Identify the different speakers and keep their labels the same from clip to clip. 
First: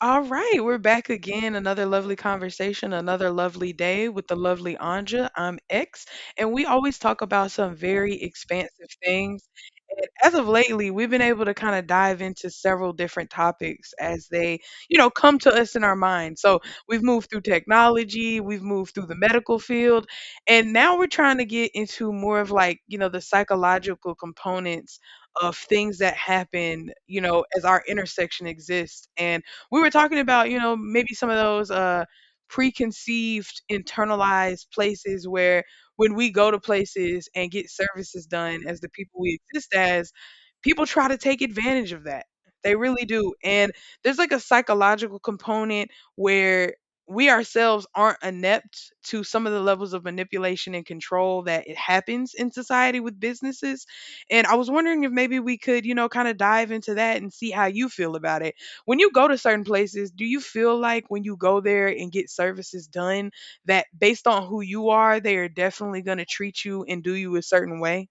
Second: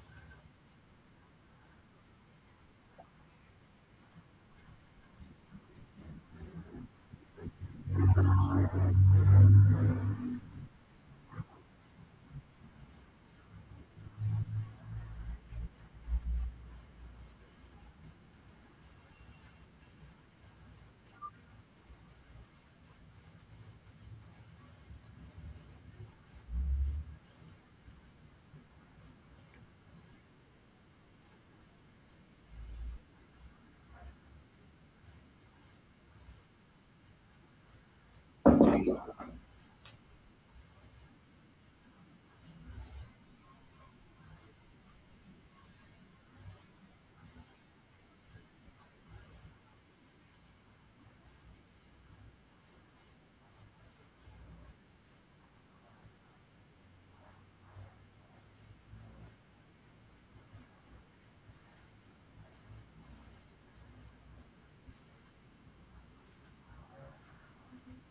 Speaker 1: All right, we're back again. Another lovely conversation, another lovely day with the lovely Anja. I'm X, and we always talk about some very expansive things. And as of lately, we've been able to kind of dive into several different topics as they, you know, come to us in our mind. So we've moved through technology, we've moved through the medical field, and now we're trying to get into more of like, you know, the psychological components of things that happen, you know, as our intersection exists. And we were talking about, you know, maybe some of those preconceived, internalized places where when we go to places and get services done as the people we exist as, people try to take advantage of that. They really do. And there's like a psychological component where we ourselves aren't inept to some of the levels of manipulation and control that it happens in society with businesses. And I was wondering if maybe we could, you know, kind of dive into that and see how you feel about it. When you go to certain places, do you feel like when you go there and get services done, that based on who you are, they are definitely going to treat you and do you a certain way?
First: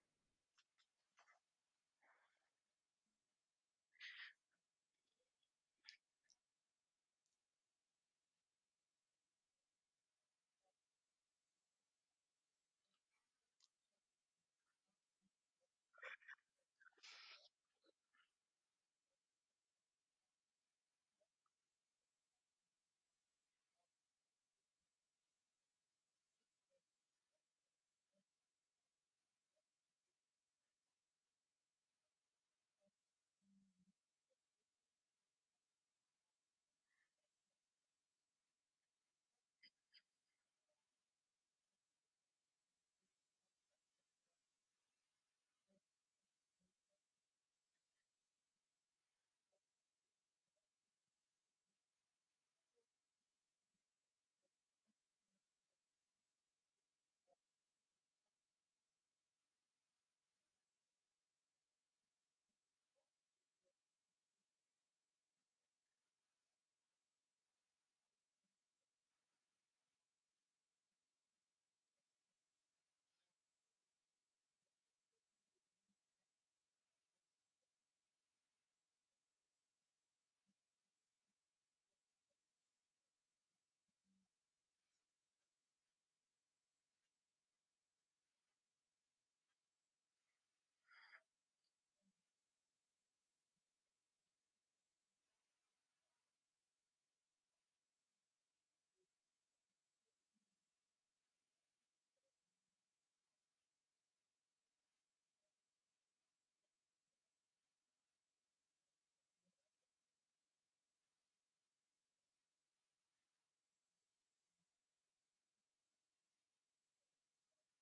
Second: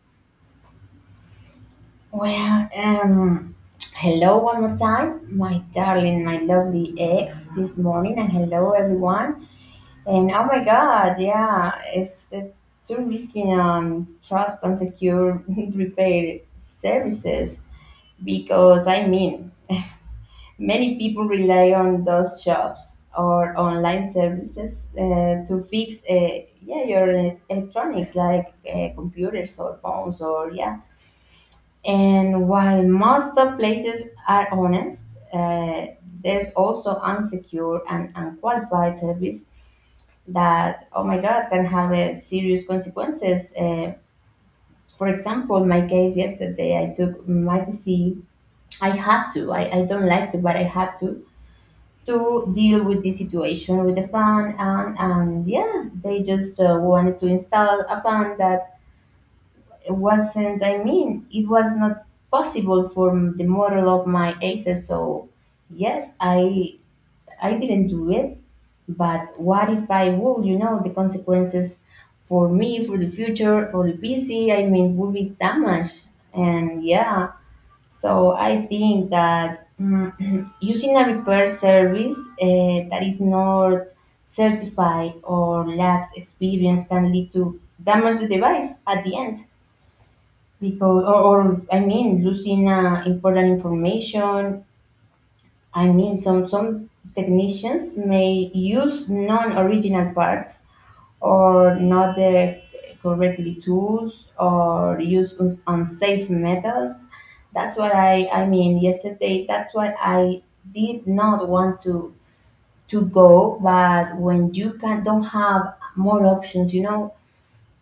Speaker 2: Well, um, Hello one more time, my darling, my lovely ex this morning, and hello everyone. And oh my god, yeah, it's the too risky trust and secure repair services because I mean, many people rely on those shops or online services to fix yeah your electronics like computers or phones or yeah. And while most of places are honest, there's also unsecure and unqualified service that, oh my God, can have serious consequences. For example, my case yesterday, I took my PC. I had to. I don't like to, but I had to deal with this situation with the fan, and yeah, they just wanted to install a fan that wasn't, I mean, it was not possible for the model of my Acer. So yes, I didn't do it, but what if I would, you know, the consequences for me, for the future, for the PC, I mean, would be damaged. And yeah, so I think that using a repair service that is not certified or lacks experience can lead to damage the device at the end because or I mean losing important information. I mean, some technicians may use non-original parts or not the correctly tools or use unsafe methods. That's what I mean yesterday. That's what I did not want to go. But when you can don't have more options, you know,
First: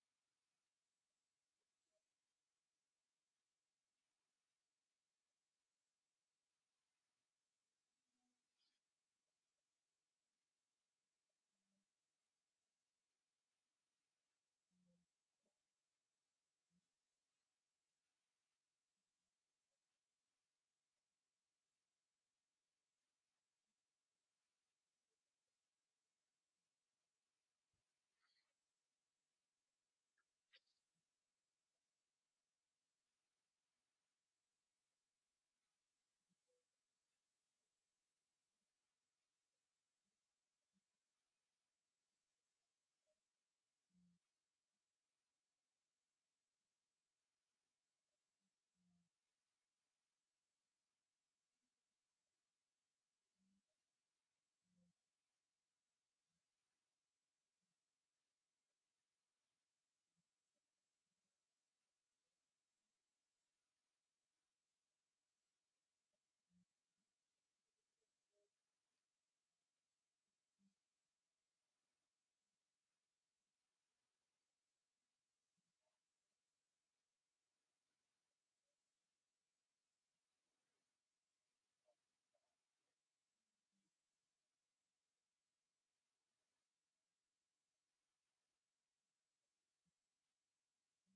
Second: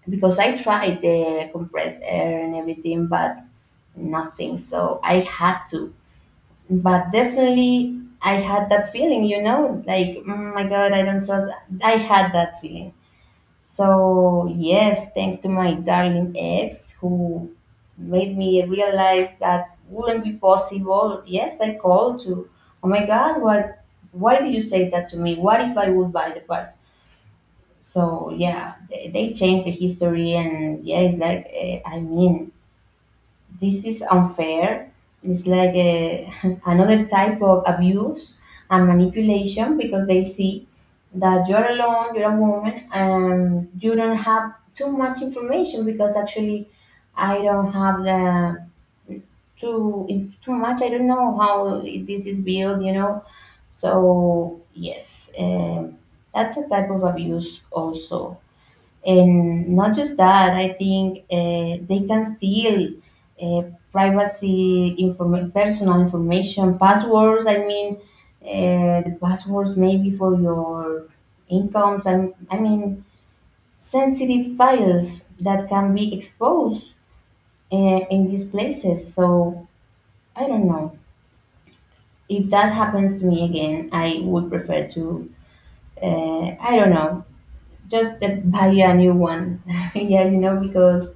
Speaker 2: because I tried the compressed air and everything, but nothing. So I had to. But definitely, I had that feeling, like, "Mm, my God, I don't trust." I had that feeling. So yes, thanks to my darling ex who made me realize that wouldn't be possible. Yes, I called to, oh my God, what? Why do you say that to me? What if I would buy the part? So yeah, they changed the history, and yeah, it's like I mean, this is unfair. It's like another type of abuse and manipulation because they see that you're alone, you're a woman, and you don't have too much information because actually, I don't have the too too much. I don't know how this is built, you know. So yes, that's a type of abuse also, and not just that, I think they can steal uh, privacy, personal information, passwords. I mean, the passwords maybe for your incomes, and I mean, sensitive files that can be exposed uh, in these places. So I don't know. If that happens to me again, I would prefer to, I don't know, just buy a new one. Yeah, you know, because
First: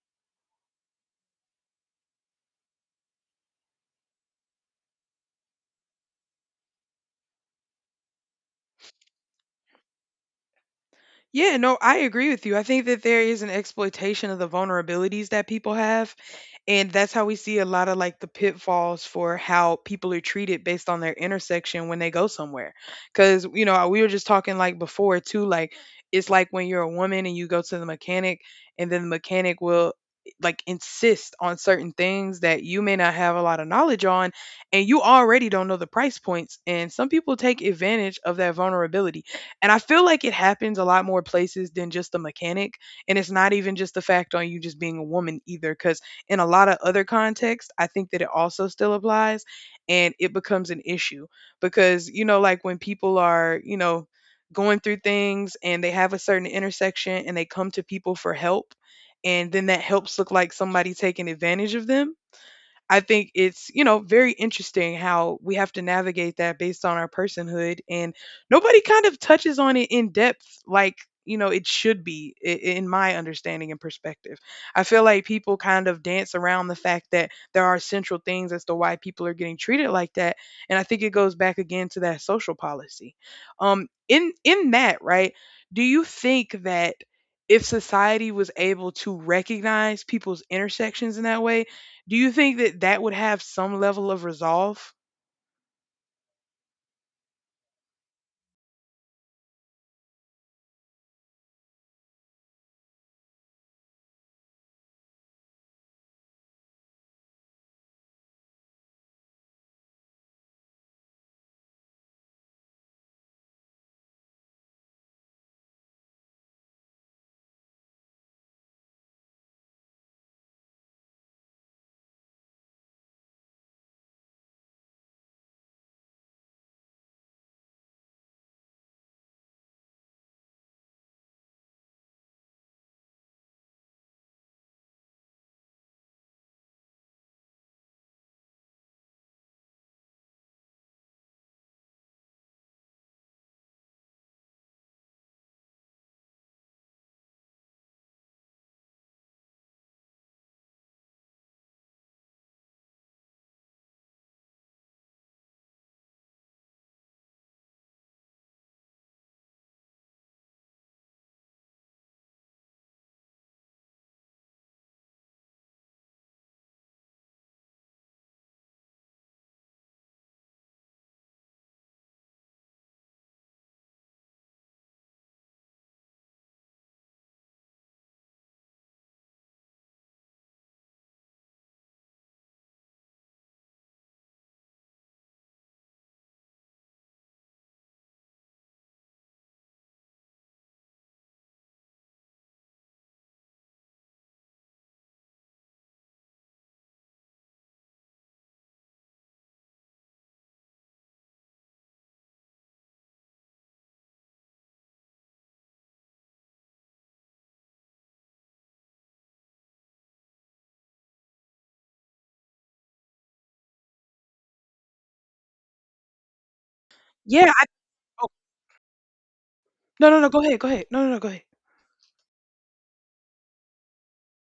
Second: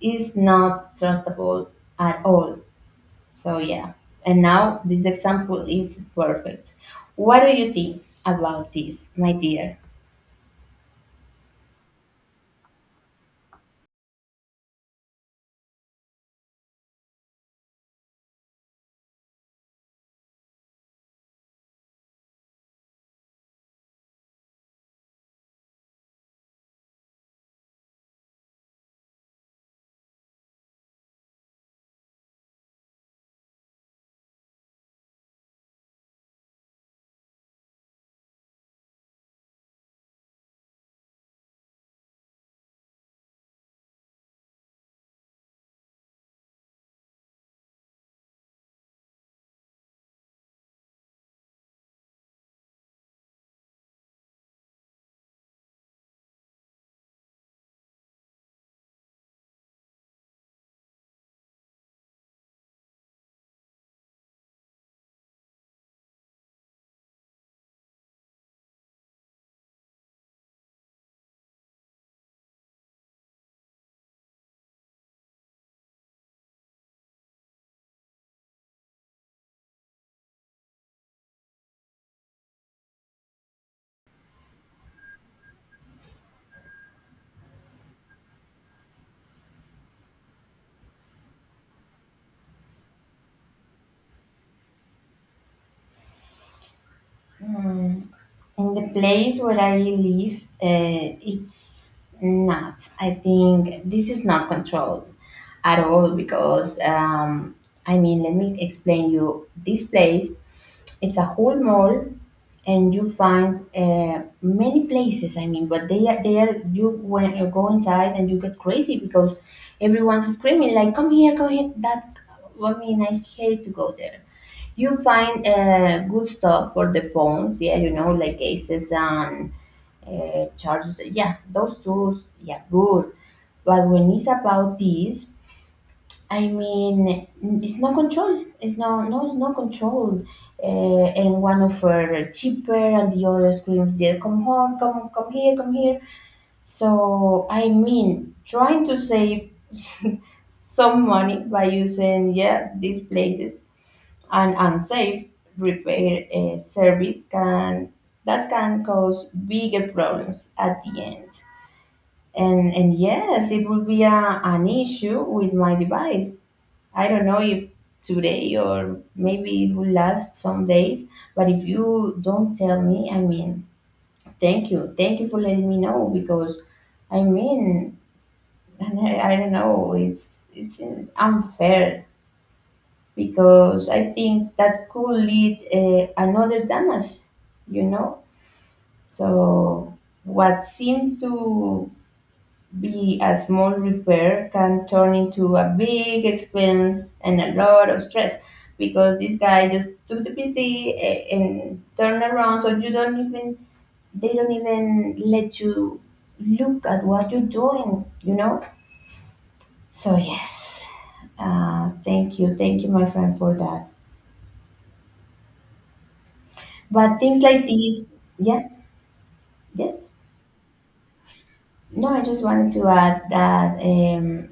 Speaker 2: is not trustable at all. So yeah. And now this example is perfect. What do you think about this, my dear?
Speaker 1: Yeah, no, I agree with you. I think that there is an exploitation of the vulnerabilities that people have. And that's how we see a lot of like the pitfalls for how people are treated based on their intersection when they go somewhere. Cause, you know, we were just talking like before too, like it's like when you're a woman and you go to the mechanic and then the mechanic will like insist on certain things that you may not have a lot of knowledge on, and you already don't know the price points and some people take advantage of that vulnerability. And I feel like it happens a lot more places than just the mechanic, and it's not even just the fact on you just being a woman either. In a lot of other contexts, I think that it also still applies and it becomes an issue because, you know, like when people are, you know, going through things and they have a certain intersection and they come to people for help, and then that helps look like somebody taking advantage of them. I think it's, you know, very interesting how we have to navigate that based on our personhood. And nobody kind of touches on it in depth like, you know, it should be in my understanding and perspective. I feel like people kind of dance around the fact that there are central things as to why people are getting treated like that. And I think it goes back again to that social policy. In that, right, do you think that if society was able to recognize people's intersections in that way, do you think that that would have some level of resolve?
Speaker 2: In the place where I live, it's not. I think this is not controlled at all because, I mean, let me explain you. This place, it's a whole mall, and you find many places. I mean, but they are you, when you go inside, and you get crazy because everyone's screaming like, "Come here, come here!" That, I mean, I hate to go there. You find good stuff for the phones, yeah, you know, like cases and chargers. Yeah, those tools, yeah, good. But when it's about this, I mean, it's no control. It's no, no, it's no control. And one offer cheaper, and the other screams, "Yeah, come home, come, come here, come here." So I mean, trying to save some money by using yeah these places an unsafe repair service can that can cause bigger problems at the end. And yes, it will be a, an issue with my device. I don't know if today or maybe it will last some days, but if you don't tell me, I mean, thank you. Thank you for letting me know because I mean, I don't know, it's unfair because I think that could lead another damage, you know. So what seemed to be a small repair can turn into a big expense and a lot of stress because this guy just took the PC and turned around, so you don't even they don't even let you look at what you're doing, you know. So yes, thank you, my friend, for that. But things
Speaker 1: Yeah, I,
Speaker 2: like these,
Speaker 1: oh,
Speaker 2: yeah, yes.
Speaker 1: no, no, no, go ahead, go ahead. No, no, no, go ahead.
Speaker 2: No, I just wanted to add that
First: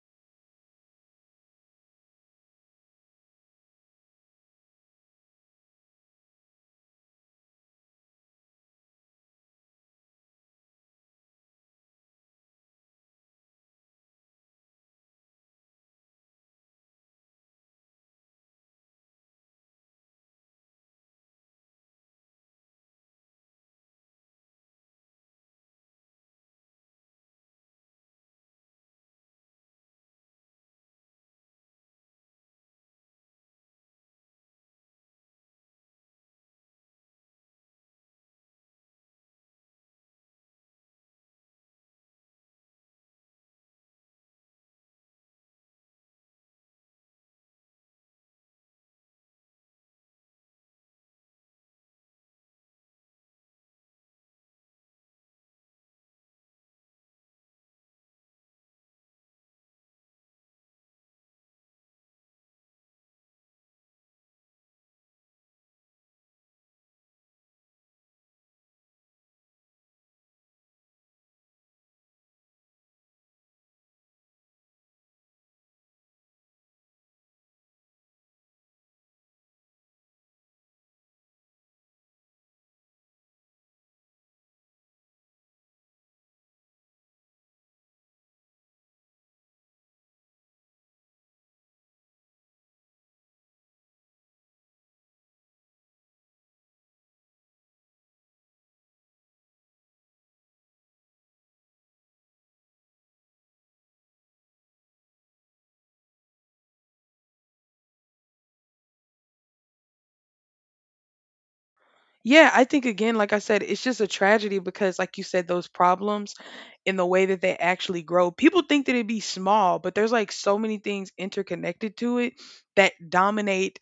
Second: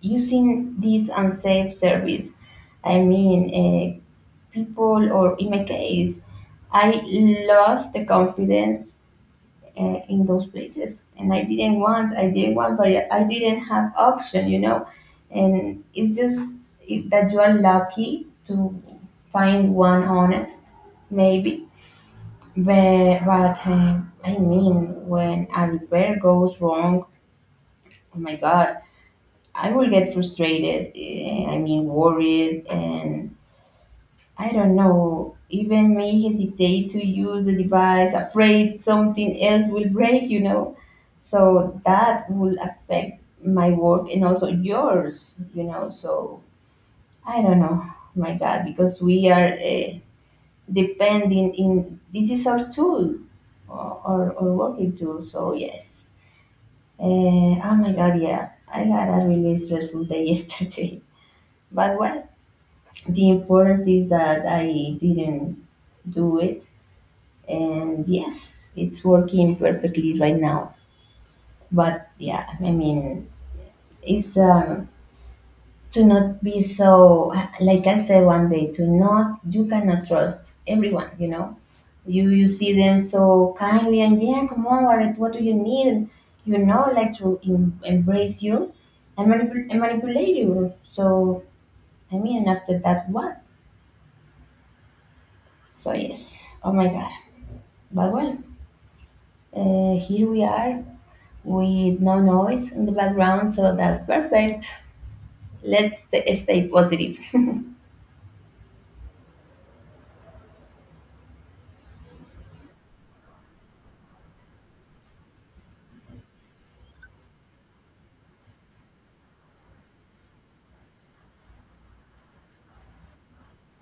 Speaker 2: using this unsafe service, I mean, people, or in my case, I lost the confidence in those places, and I didn't want, but I didn't have option, you know. And it's just that you are lucky to find one honest, maybe. But I mean, when a repair goes wrong, oh my God, I will get frustrated. I mean, worried, and I don't know, even may hesitate to use the device, afraid something else will break, you know. So that will affect my work and also yours, you know. So I don't know, oh my God, because we are depending in this is our tool or our working tool. So yes, uh, oh my god, yeah, I had a really stressful day yesterday, but well, the importance is that I didn't do it, and yes, it's working perfectly right now. But yeah, I mean, it's to not be so, like I said one day, to not you cannot trust everyone, you know. You see them so kindly and yeah come on Warren, what do you need, and you know, like to embrace you and, manipulate you. So I mean, after that, what? So yes, oh my god, but well, here we are with no noise in the background, so that's perfect. Let's stay positive.
Speaker 1: Yeah, I think again, like I said, it's just a tragedy because, like you said, those problems in the way that they actually grow. People think that it'd be small, but there's like so many things interconnected to it that dominate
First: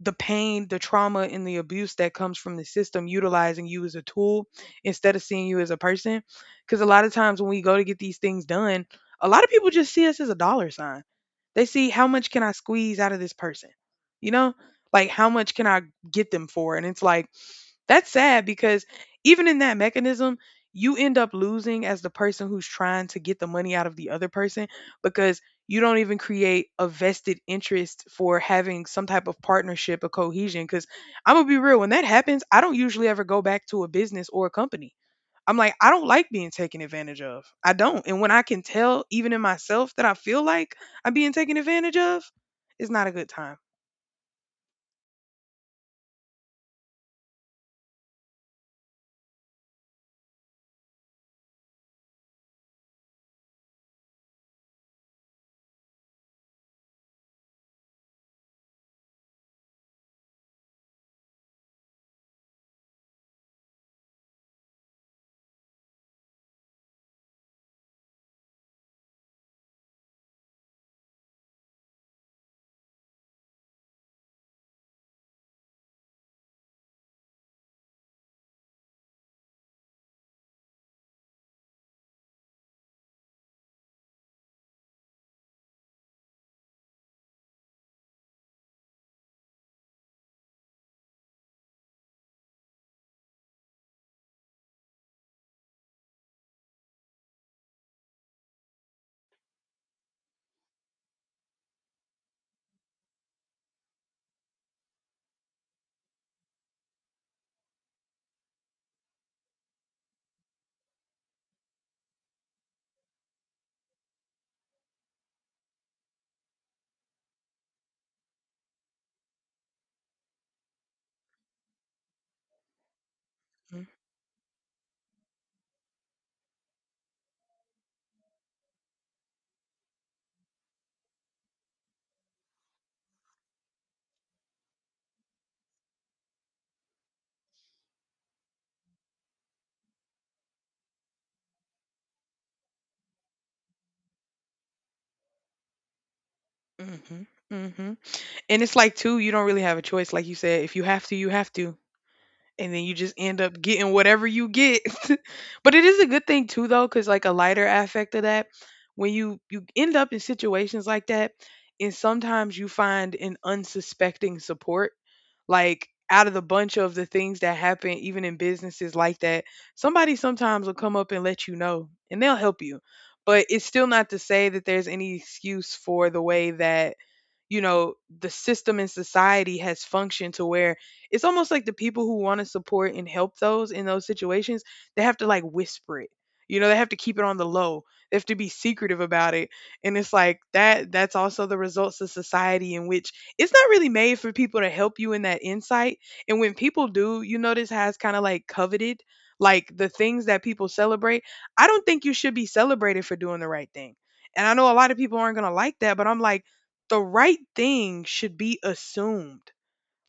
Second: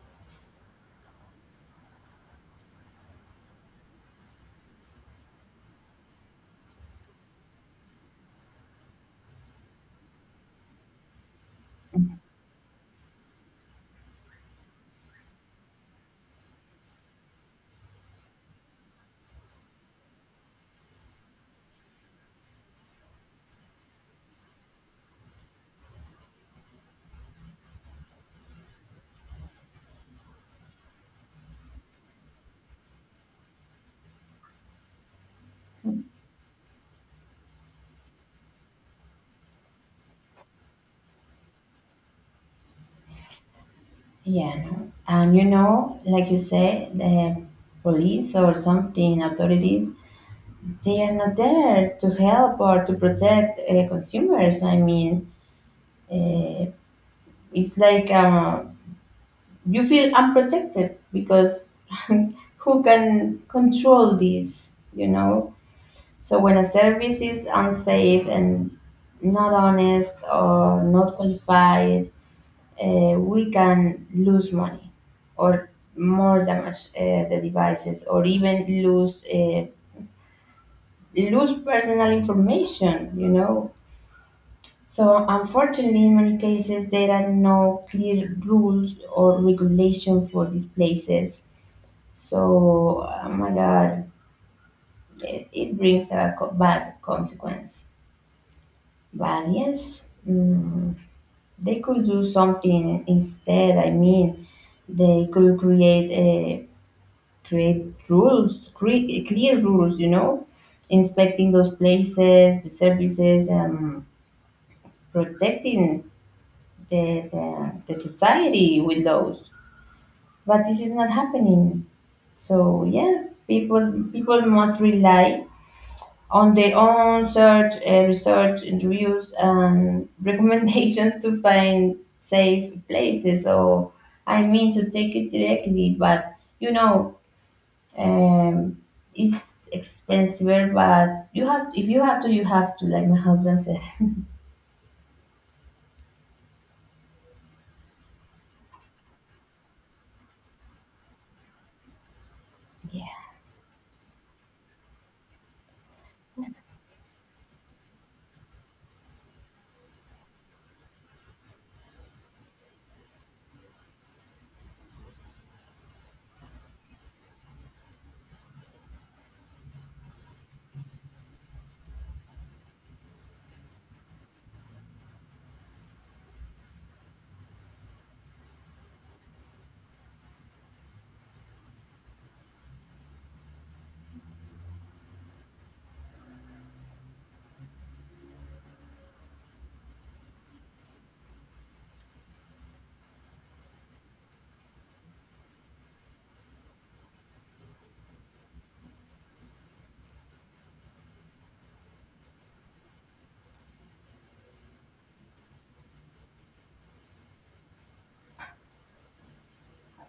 Speaker 1: the pain, the trauma, and the abuse that comes from the system utilizing you as a tool instead of seeing you as a person. Because a lot of times when we go to get these things done, a lot of people just see us as a dollar sign. They see how much can I squeeze out of this person? You know, like how much can I get them for? And it's like, that's sad because even in that mechanism, you end up losing as the person who's trying to get the money out of the other person because you don't even create a vested interest for having some type of partnership or cohesion. Because I'm going to be real, when that happens, I don't usually ever go back to a business or a company. I'm like, I don't like being taken advantage of. I don't. And when I can tell, even in myself, that I feel like I'm being taken advantage of, it's not a good time.
Speaker 2: Yeah, no. And you know, like you say, the police or something authorities, they are not there to help or to protect consumers. I mean, uh, it's like you feel unprotected because who can control this, you know? So when a service is unsafe and not honest or not qualified, we can lose money or more damage the devices or even lose lose personal information, you know? So, unfortunately, in many cases, there are no clear rules or regulation for these places. So, oh my God, it brings a bad consequence. But yes, they could do something instead. I mean, they could create rules, clear rules. You know, inspecting those places, the services, and protecting the society with laws. But this is not happening. So yeah, people must rely on their own search, research, interviews, and recommendations to find safe places. So I mean to take it directly, but you know, um, it's expensive. But you have if you have to, you have to. Like my husband said,
Speaker 1: Mhm, mhm, and it's like too, you don't really have a choice, like you said, if you have to, you have to, and then you just end up getting whatever you get. But it is a good thing too, though, because like a lighter aspect of that, when you end up in situations like that, and sometimes you find an unsuspecting support. Like out of the bunch of the things that happen even in businesses like that, somebody sometimes will come up and let you know and they'll help you. But it's still not to say that there's any excuse for the way that, you know, the system in society has functioned to where it's almost like the people who want to support and help those in those situations, they have to like whisper it. You know, they have to keep it on the low. They have to be secretive about it. And it's like that, that's also the results of society in which it's not really made for people to help you in that insight. And when people do, you notice how it's kind of like coveted, like the things that people celebrate. I don't think you should be celebrated for doing the right thing. And I know a lot of people aren't going to like that, but I'm like the right thing should be assumed.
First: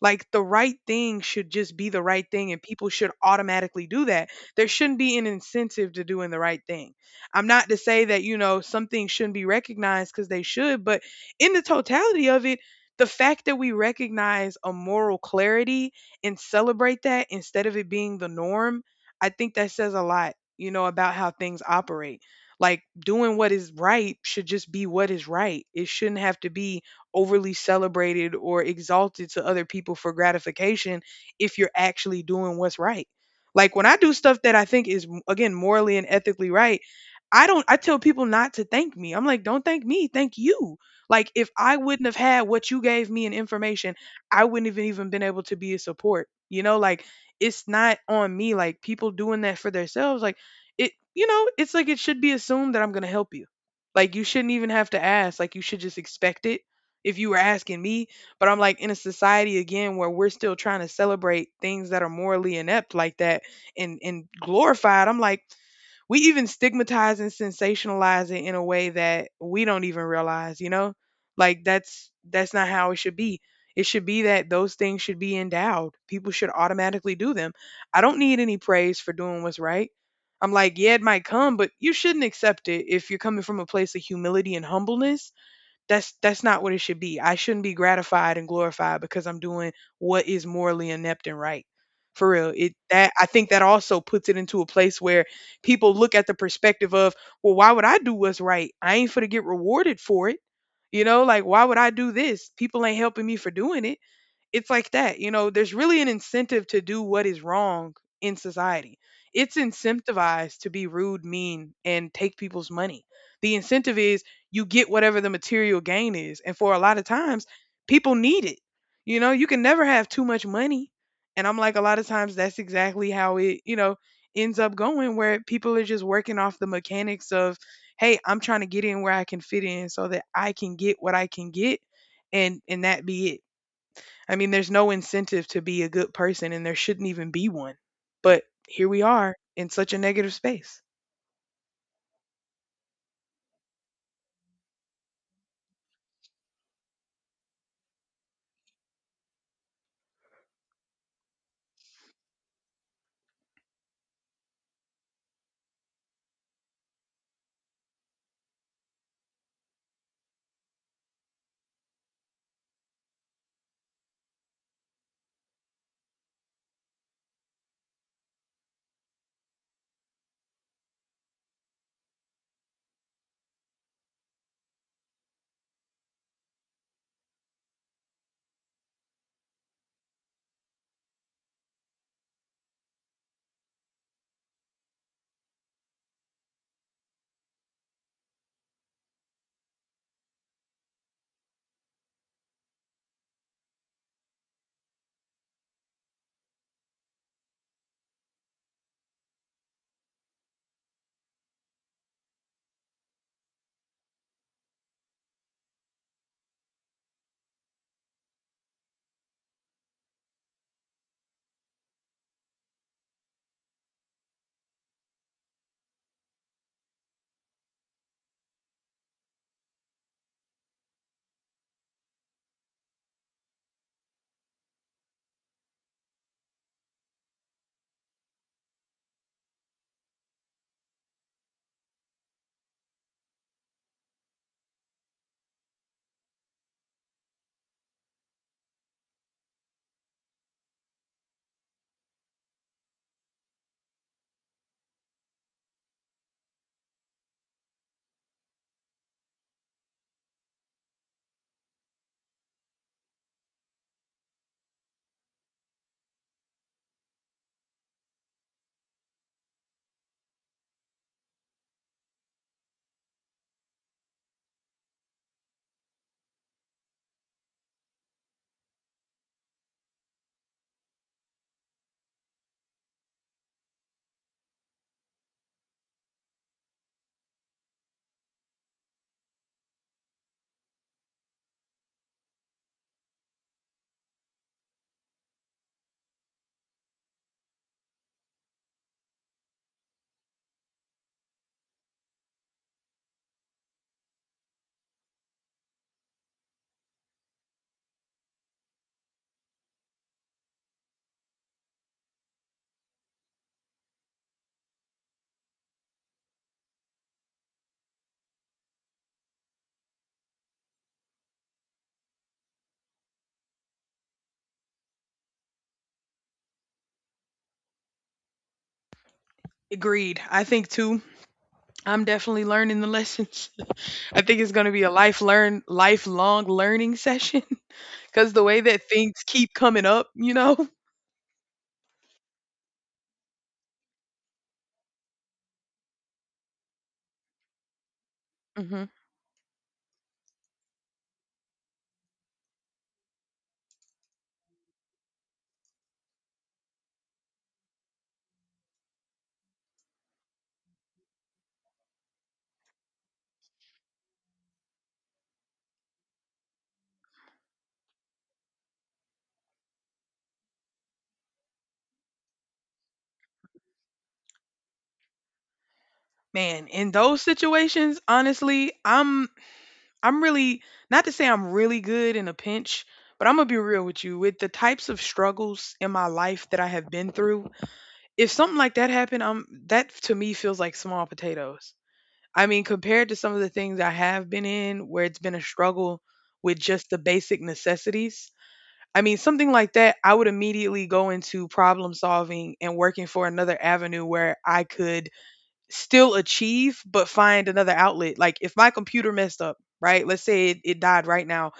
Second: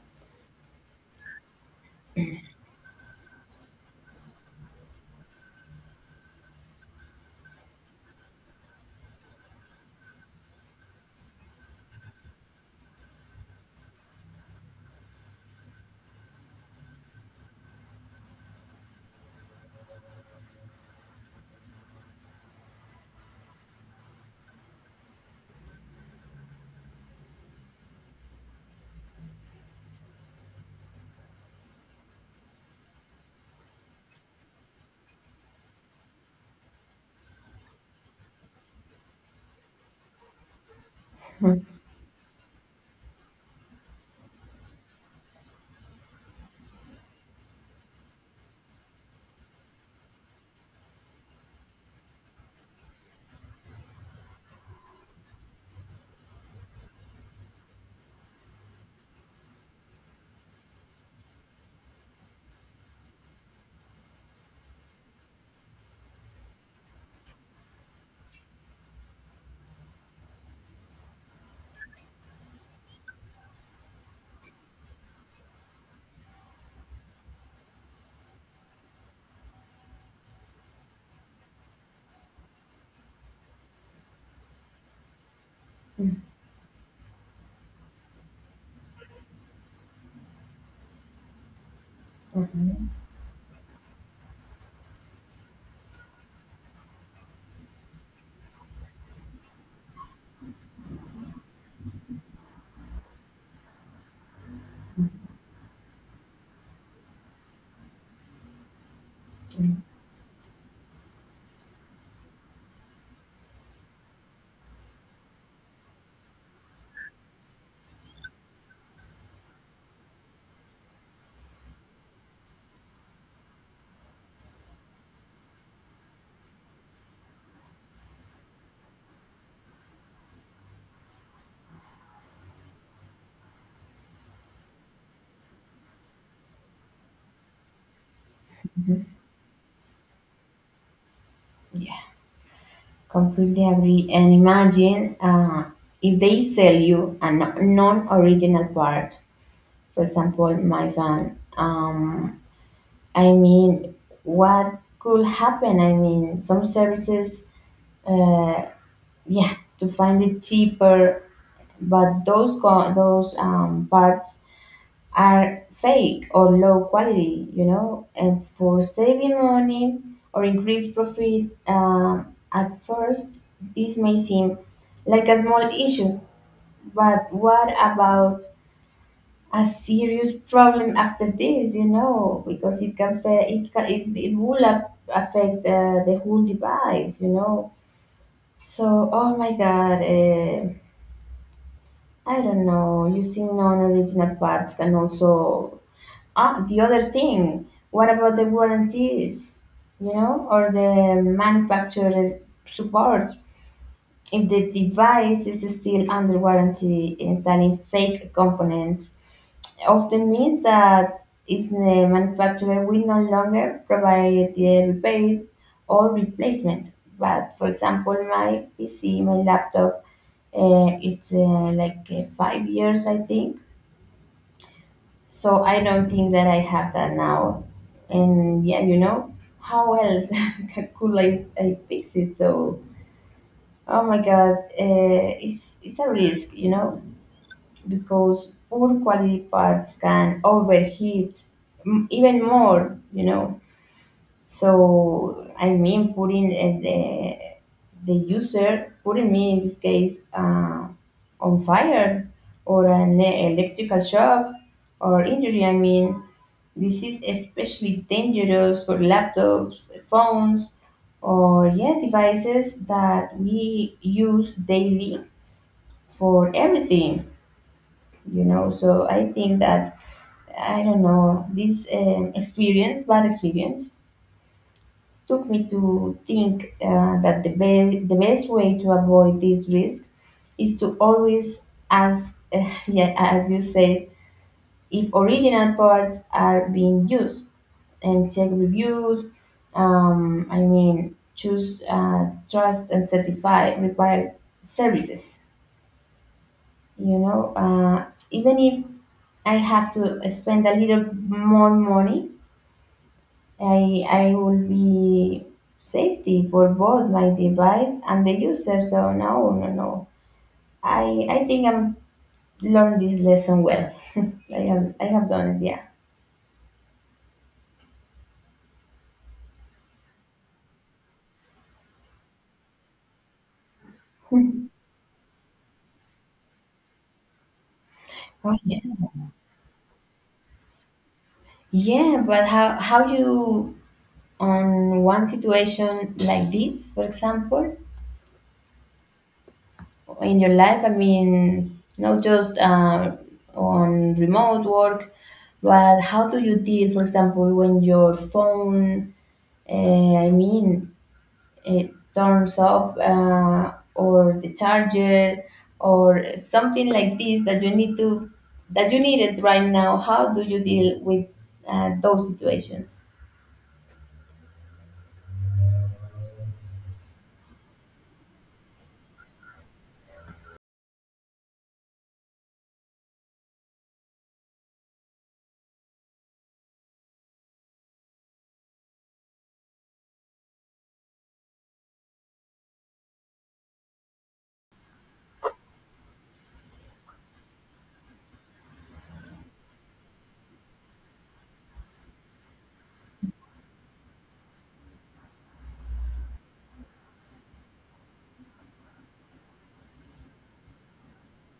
Speaker 1: Like the right thing should just be the right thing, and people should automatically do that. There shouldn't be an incentive to doing the right thing. I'm not to say that, you know, some things shouldn't be recognized because they should, but in the totality of it, the fact that we recognize a moral clarity and celebrate that instead of it being the norm, I think that says a lot, you know, about how things operate. Like doing what is right should just be what is right. It shouldn't have to be overly celebrated or exalted to other people for gratification if you're actually doing what's right. Like when I do stuff that I think is again morally and ethically right, I tell people not to thank me. I'm like, don't thank me, thank you. Like if
Speaker 2: yes.
Speaker 1: I wouldn't have had what you gave me in information, I wouldn't have even been able to be a support. You know, like it's not on me. Like people doing that for themselves, like it you know, it's like it should be assumed that I'm gonna help you. Like you shouldn't even have to ask. Like you should just expect it if you were asking me. But I'm like in a society again where we're still trying to celebrate things that are morally inept like that, and glorified. I'm like we even stigmatize and sensationalize it in a way that we don't even realize, you know? Like that's not how it should be. It should be that those things should be endowed. People should automatically do them. I don't need any praise for doing what's right. I'm like, yeah, it might come, but you shouldn't accept it if you're coming from a place of humility and humbleness. That's not what it should be. I shouldn't be gratified and glorified because I'm doing what is morally inept and right. For real, it that I think that also puts it into a place where people look at the perspective of, well, why would I do what's right? I ain't for to get rewarded for it. You know, like why would I do this? People ain't helping me for doing it. It's like that, you know, there's really an incentive to do what is wrong in society. It's
Speaker 2: Mhm, mhm,
Speaker 1: incentivized to be rude, mean, and take people's money. The incentive is you get whatever the material gain is. And for a lot of times, people need it. You know, you can never have too much money. And I'm like, a lot of times that's exactly how it, you know, ends up going where people are just working off the mechanics of, hey, I'm trying to get in where I can fit in so that I can get what I can get, and that be it. I mean, there's no incentive to be a good person and there shouldn't even be one. But here we
Speaker 2: mhm,
Speaker 1: are in such a negative space.
Speaker 2: mhm. Completely agree. And imagine if they sell you a non-original part. For example, my van. I mean, what could happen? I mean, some services, uh, yeah, to find it cheaper, but those those parts are fake or low quality, you know, and for saving money or increased profit, at first this may seem like a small issue, but what about a serious problem after this, you know, because it can it can, it will affect the whole device, you know. So, oh my God, I don't know, using non-original parts can also. Ah, the other thing, what about the warranties, you know, or the manufacturer support? If the device is still under warranty, installing fake components often means that is the manufacturer will no longer provide the repair or replacement. But for example, my PC, my laptop, it's like 5 years, I think, so I don't think that I have that now. And yeah, you know, how else could I fix it? So, oh my God, it's a risk, you know, because poor quality parts can overheat even more, you know. So I mean, putting the user, putting me in this case on fire or an electrical shock or injury. I mean, this is especially dangerous for laptops, phones, or yeah, devices that we use daily for everything. You know, so I think that I don't know this experience, bad experience took me to think that the, the best way to avoid this risk is to always ask, yeah, as you said, if original parts are being used and check reviews. I mean, choose trust and certify required services. You know, even if I have to spend a little more money, I will be safety for both my device and the user. So no, no, no. I think I'm learned this lesson well. I have done it. Yeah.
Speaker 1: Agreed. I think too, I'm definitely learning the lessons. I think it's going to be a lifelong learning session cuz the
Speaker 2: Oh
Speaker 1: way
Speaker 2: yeah.
Speaker 1: that things keep coming up, you know.
Speaker 2: Yeah, but how you on one situation like this, for example,
Speaker 1: hmm
Speaker 2: in your life? I mean, not just on remote work, but how do you deal, for example, when your phone? I mean, it turns off or the charger or something like this that you need to that you need it right now. How do you deal with those situations?
Speaker 1: Man, in those situations, honestly, I'm really, not to say I'm really good in a pinch, but I'm going to be real with you. With the types of struggles in my life that I have been through, if something like that happened, that to me feels like small potatoes. I mean, compared to some of the things I have been in where it's been a struggle with just the basic necessities. I mean, something like that, I would immediately go into problem solving and working for another avenue where I could still achieve, but find another outlet. Like if my computer messed up, right? Let's say it died right now.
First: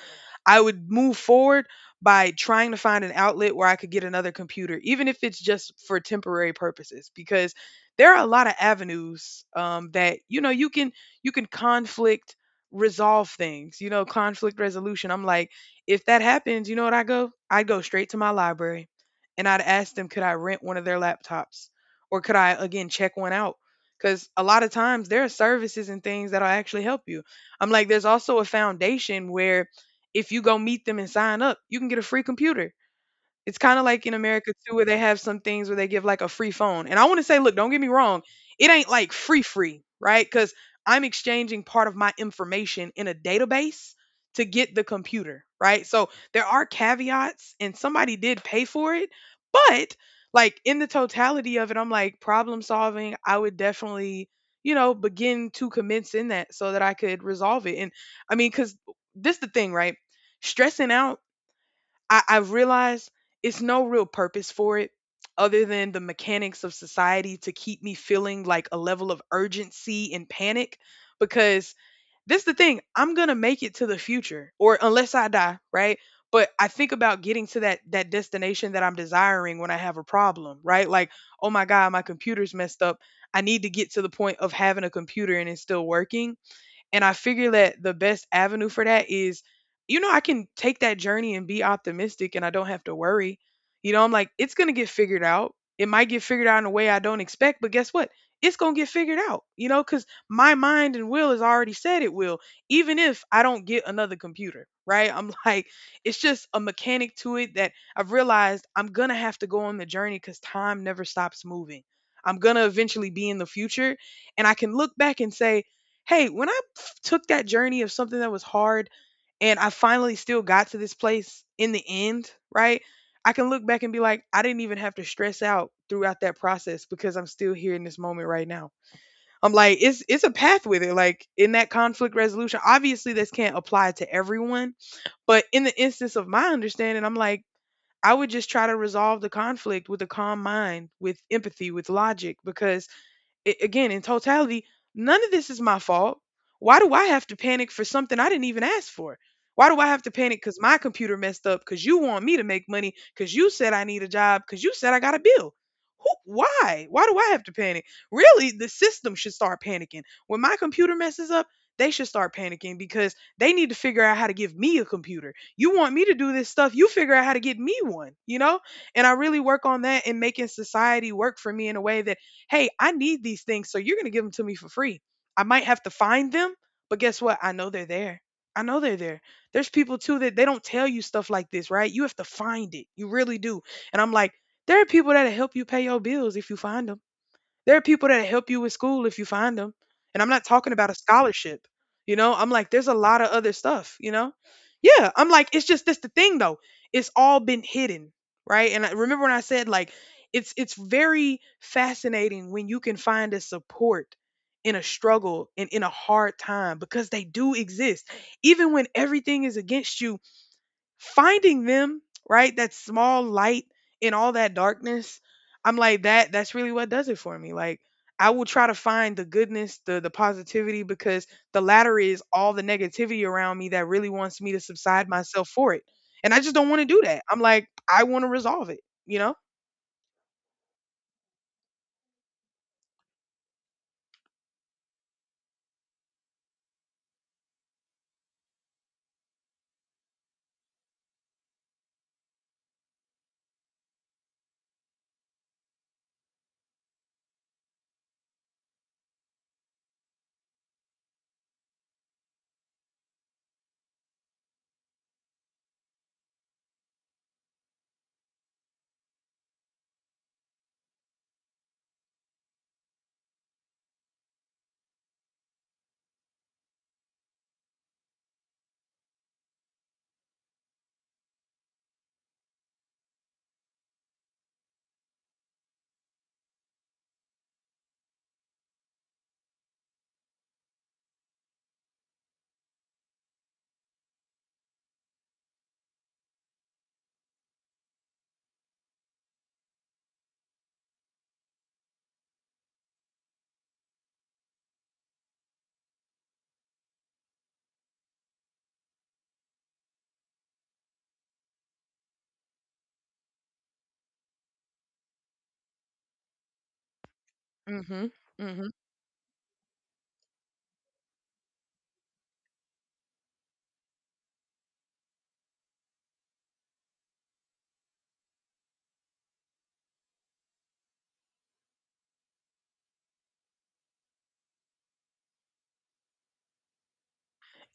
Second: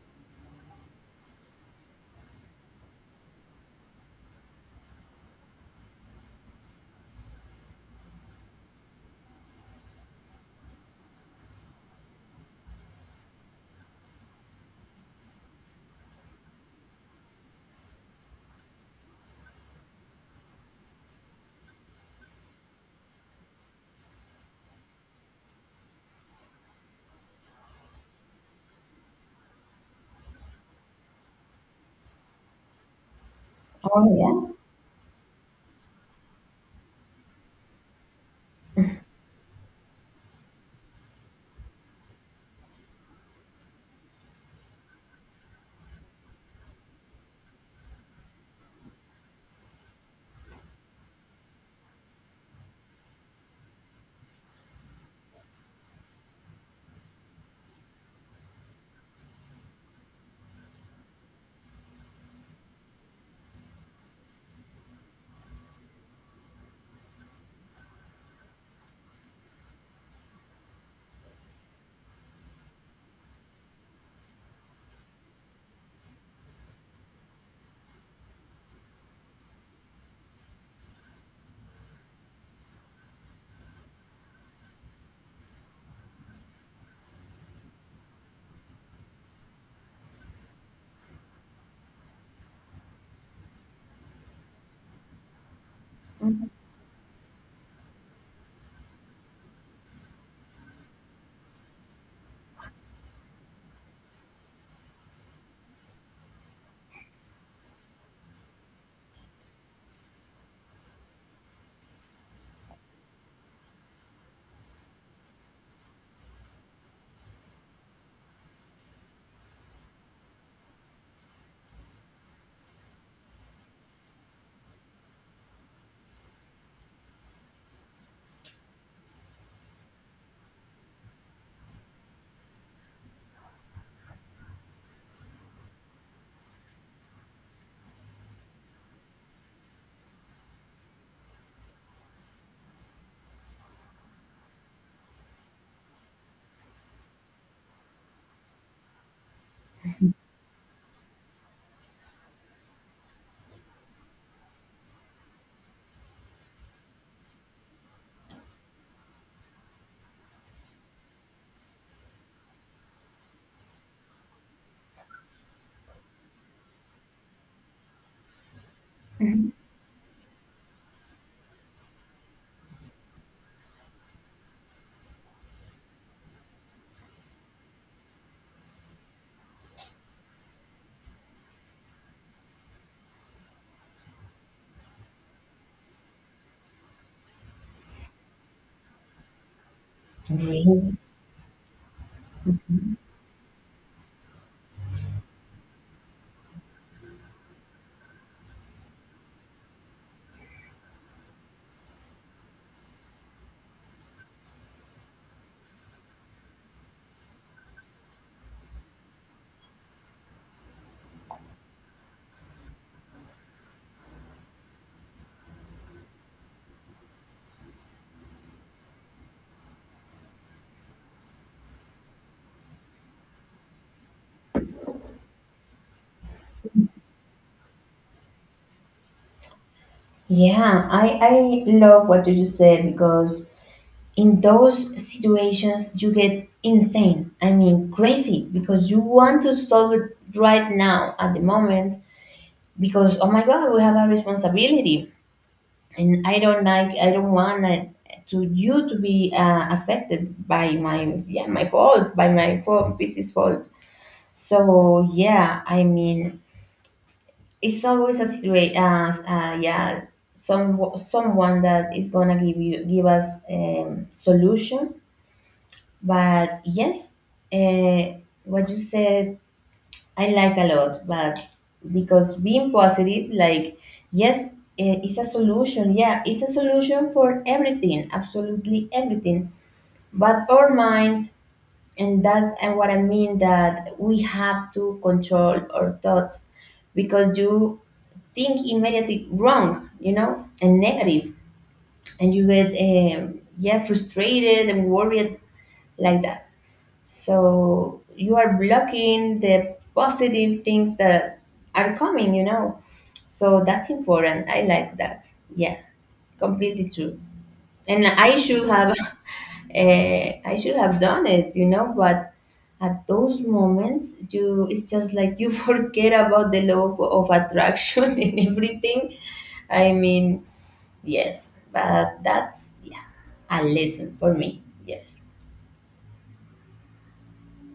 Speaker 1: I would move forward by trying to find an outlet where I could get another computer, even if it's just for temporary purposes, because there are a lot of avenues, that, you know, you can conflict resolve things. You know, conflict resolution. I'm like, if that happens, you know what I go? I go straight to my library, and I'd ask them, could I rent one of their laptops, or could I again check one out? Because a lot of times there are services and things that'll actually help you. I'm like, there's also a foundation where if you go meet them and sign up, you can get a free computer. It's kinda like in
Speaker 2: Oh,
Speaker 1: America too where they have some things where they give like a free phone. And I wanna say, look, don't get me wrong, it ain't like free free, right? Because I'm exchanging part of my information in a database to get the computer, right? So there are caveats and somebody did pay for it, but like in the totality of it, I'm like problem solving, I would definitely, you know, begin to commence in that so that I could resolve it. And I mean, cause this the thing, right? Stressing out, I realize it's no real purpose for it other than the mechanics of society to keep me feeling like a level of urgency and panic, because this the thing, I'm gonna make it to the future or unless I die, right? But I think about getting to that destination that I'm desiring when I have a problem, right? Like, oh my God, my computer's messed up, I need to get to the point of having a computer and it's still working. And I figure that the best avenue for that is, you know, I can take that journey and be optimistic and I don't have to worry. You know, I'm like, it's going to get figured out. It might get
Speaker 2: yeah.
Speaker 1: figured
Speaker 2: Mhm.
Speaker 1: out in a way I don't expect, but guess what? It's going to get figured out, you know, because my mind and will has already said it will, even if I don't get another computer, right? I'm like, it's just a mechanic to it that I've realized I'm going to have to go on the journey because time never stops moving. I'm going to eventually be in the future and I can look back and say, hey, when I took that journey of something that was hard and I finally still got to this place in the end, right? I can look back and be like, I didn't even have to stress out throughout that process because I'm still here in this moment right now. I'm like, it's a path with it. Like in that conflict resolution, obviously this can't apply to everyone, but in the instance of my understanding, I'm like, I would just try to resolve the conflict with a calm mind, with empathy, with logic, because I, again, in totality, none of this is my fault. Why do I have to panic for something I didn't even ask for? Why do I have to panic because my computer messed up? Because you want me to make money? Because you said I need a job? Because you said I got a bill? Who, why? Why do I have to panic? Really, the system should start panicking. When my computer messes up, they should start panicking because they need to figure out how to give me a computer. You want me to do this stuff, you figure out how to get me one, you know? And I really
Speaker 2: Mhm.
Speaker 1: work on that and making society work for me in a way that, hey, I need these things, so you're going to give them to me for free. I might have to find them, but guess what? I know they're there. I know they're there. There's people too that they don't tell you stuff like this, right? You have to find it. You really do. And I'm like, there are people that'll help you pay your bills if you find them. There are people that help you with school if you find them. And I'm not talking about
Speaker 2: Really?
Speaker 1: a scholarship. You know, I'm like, there's a lot of other stuff, you know? Yeah, I'm like, it's just that's the thing though. It's all been hidden, right? And I remember when I said like it's very fascinating when you can find a support in a struggle and in a hard time because they do exist. Even when everything is against you, finding them, right? That small light in all that darkness. I'm like that's really what does it for me. Like I will try to find the goodness, the positivity, because the latter is all the negativity around me that really wants me to subside myself for it. And I just don't want to do that. I'm like, I want to resolve it, you know?
Speaker 2: Yeah, I love what you said because in those situations you get insane. I mean, crazy because you want to solve it right now at the moment because, oh my God, we have a responsibility. And I don't like I don't want it to you to be affected by my yeah my fault by my fault this fault. So yeah, I mean, it's always a situation yeah, someone that is gonna give you give us solution. But yes, uh, what you said I like a lot, but because being positive, like, yes, it's a solution. Yeah, it's a solution for everything, absolutely everything. But our mind, and that's and what I mean that we have to control our thoughts because you think immediately wrong, you know, and negative, and you get, yeah, frustrated and worried like that, so you are blocking the positive things that are coming, you know. So that's important, I like that, yeah, completely true. And
Speaker 1: Mhm.
Speaker 2: I should
Speaker 1: Mhm.
Speaker 2: have I should have done it, you know, but at those moments you it's just like you forget about the law of attraction and everything. I mean, yes, but that's yeah a lesson for me, yes.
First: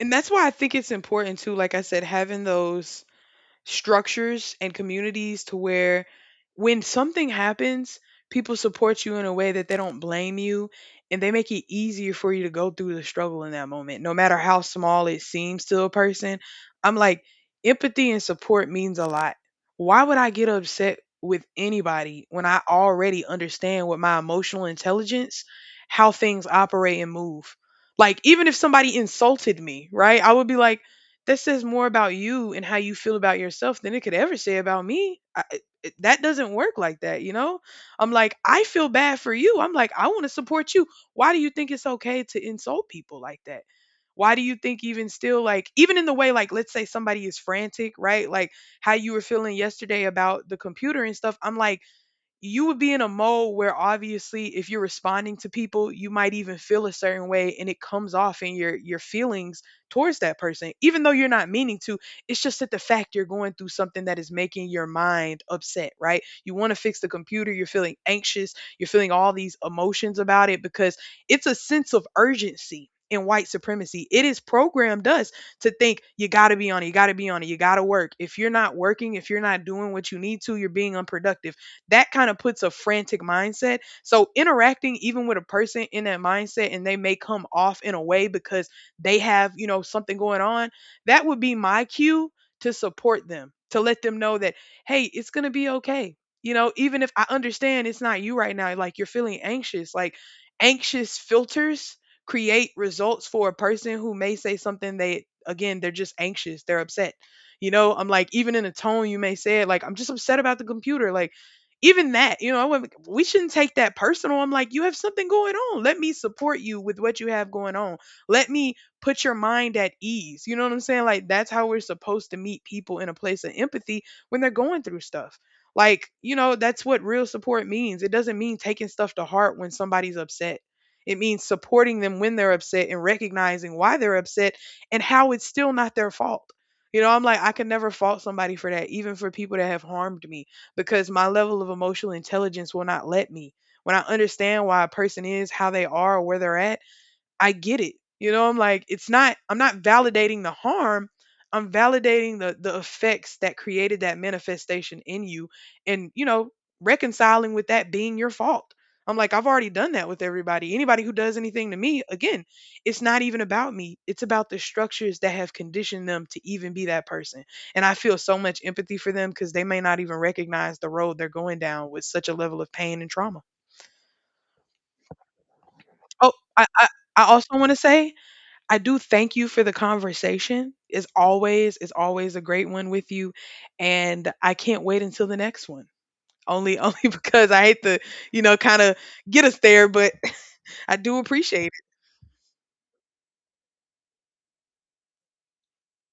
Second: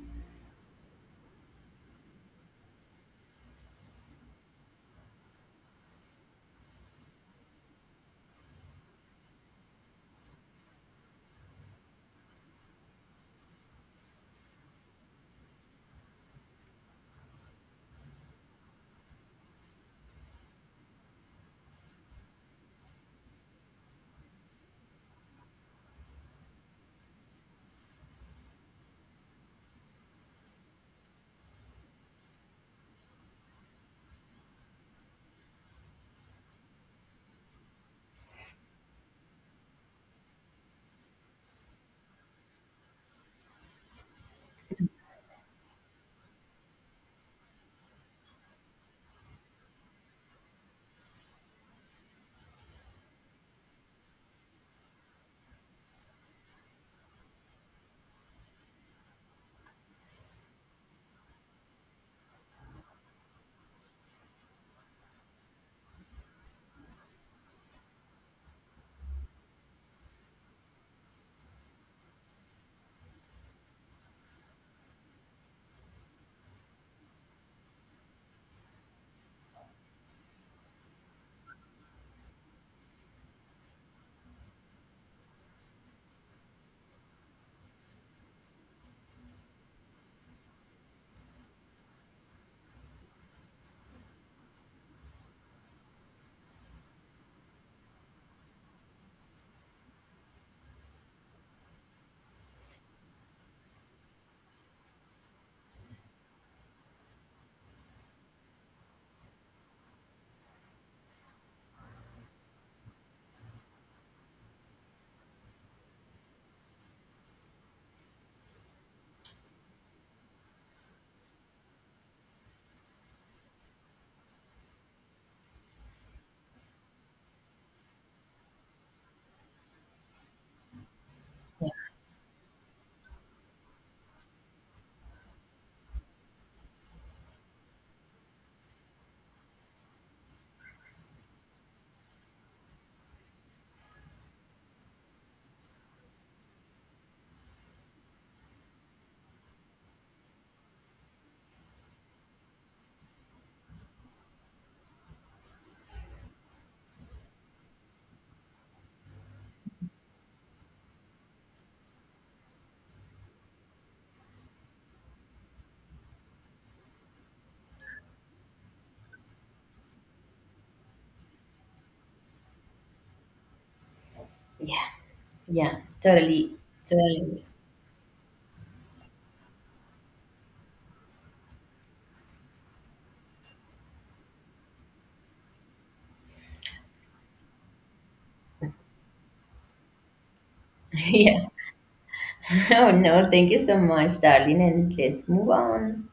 Speaker 1: And that's why I think it's important too, like I said, having those structures and communities to where when something happens, people support you in a way that they don't blame you and they make it easier for you to go through the struggle in that moment, no matter how small it seems to a person. I'm like, empathy and support means a lot. Why would I get upset with anybody when I already understand with my emotional intelligence how things operate and move? Like, even if somebody insulted me, right? I would be like, that says more about you and how you feel about yourself than it could ever say about me. I, that doesn't work like that, you know? I'm like, I feel bad for you. I'm like, I want to support you. Why do you think it's okay to insult people like that? Why do you think even still, like, even in the way, like, let's say somebody is frantic, right? Like how you were feeling yesterday about the computer and stuff. I'm like, you would be in a mode where obviously if you're responding to people you might even feel a certain way and it comes off in your feelings towards that person even though you're not meaning to. It's just that the fact you're going through something that is making your mind upset, right? You want to fix the computer, you're feeling anxious, you're feeling all these emotions about it, because it's a sense of urgency in white supremacy, it is programmed us to think you got to be on it, you got to be on it, you got to work. If you're not working, if you're not doing what you need to, you're being unproductive. That kind of puts a frantic mindset. So interacting even with a person in that mindset and they may come off in a way because they have, you know, something going on, that would be my cue to support them, to let them know that, hey, it's going to be okay. You know, even if I understand it's not you right now, like you're feeling anxious, like anxious filters create results for a person who may say something, they, again, they're just anxious, they're upset. You know, I'm like, even in a tone you may say it, like, I'm just upset about the computer. Like, even that, you know, I wouldn't- we shouldn't take that personal. I'm like, you have something going on. Let me support you with what you have going on. Let me put your mind at ease. You know what I'm saying? Like, that's how we're supposed to meet people in a place of empathy when they're going through stuff. Like, you know, that's what real support means. It doesn't mean taking stuff to heart when somebody's upset. It means supporting them when they're upset and recognizing why they're upset and how it's still not their fault. You know, I'm like, I can never fault somebody for that, even for people that have harmed me, because my level of emotional intelligence will not let me. When I understand why a person is how they are or where they're at, I get it. You know, I'm like, it's not, I'm not validating the harm. I'm validating the effects that created that manifestation in you and, you know, reconciling with that being your fault. I'm like, I've already done that with everybody. Anybody who does anything to me, again, it's not even about me. It's about the structures that have conditioned them to even be that person. And I feel so much empathy for them because they may not even recognize the road they're going down with such a level of pain and trauma.
Speaker 2: Yeah. Yeah,
Speaker 1: Oh,
Speaker 2: totally.
Speaker 1: I
Speaker 2: Totally.
Speaker 1: also want to say, I do thank you for the conversation. As always, it's always a great one with you. And I can't wait until the next one. Only only because I hate to, you know, kind of get us there, but I do
Speaker 2: Yeah.
Speaker 1: appreciate it.
Speaker 2: Oh no, thank you so much, darling. And let's move on.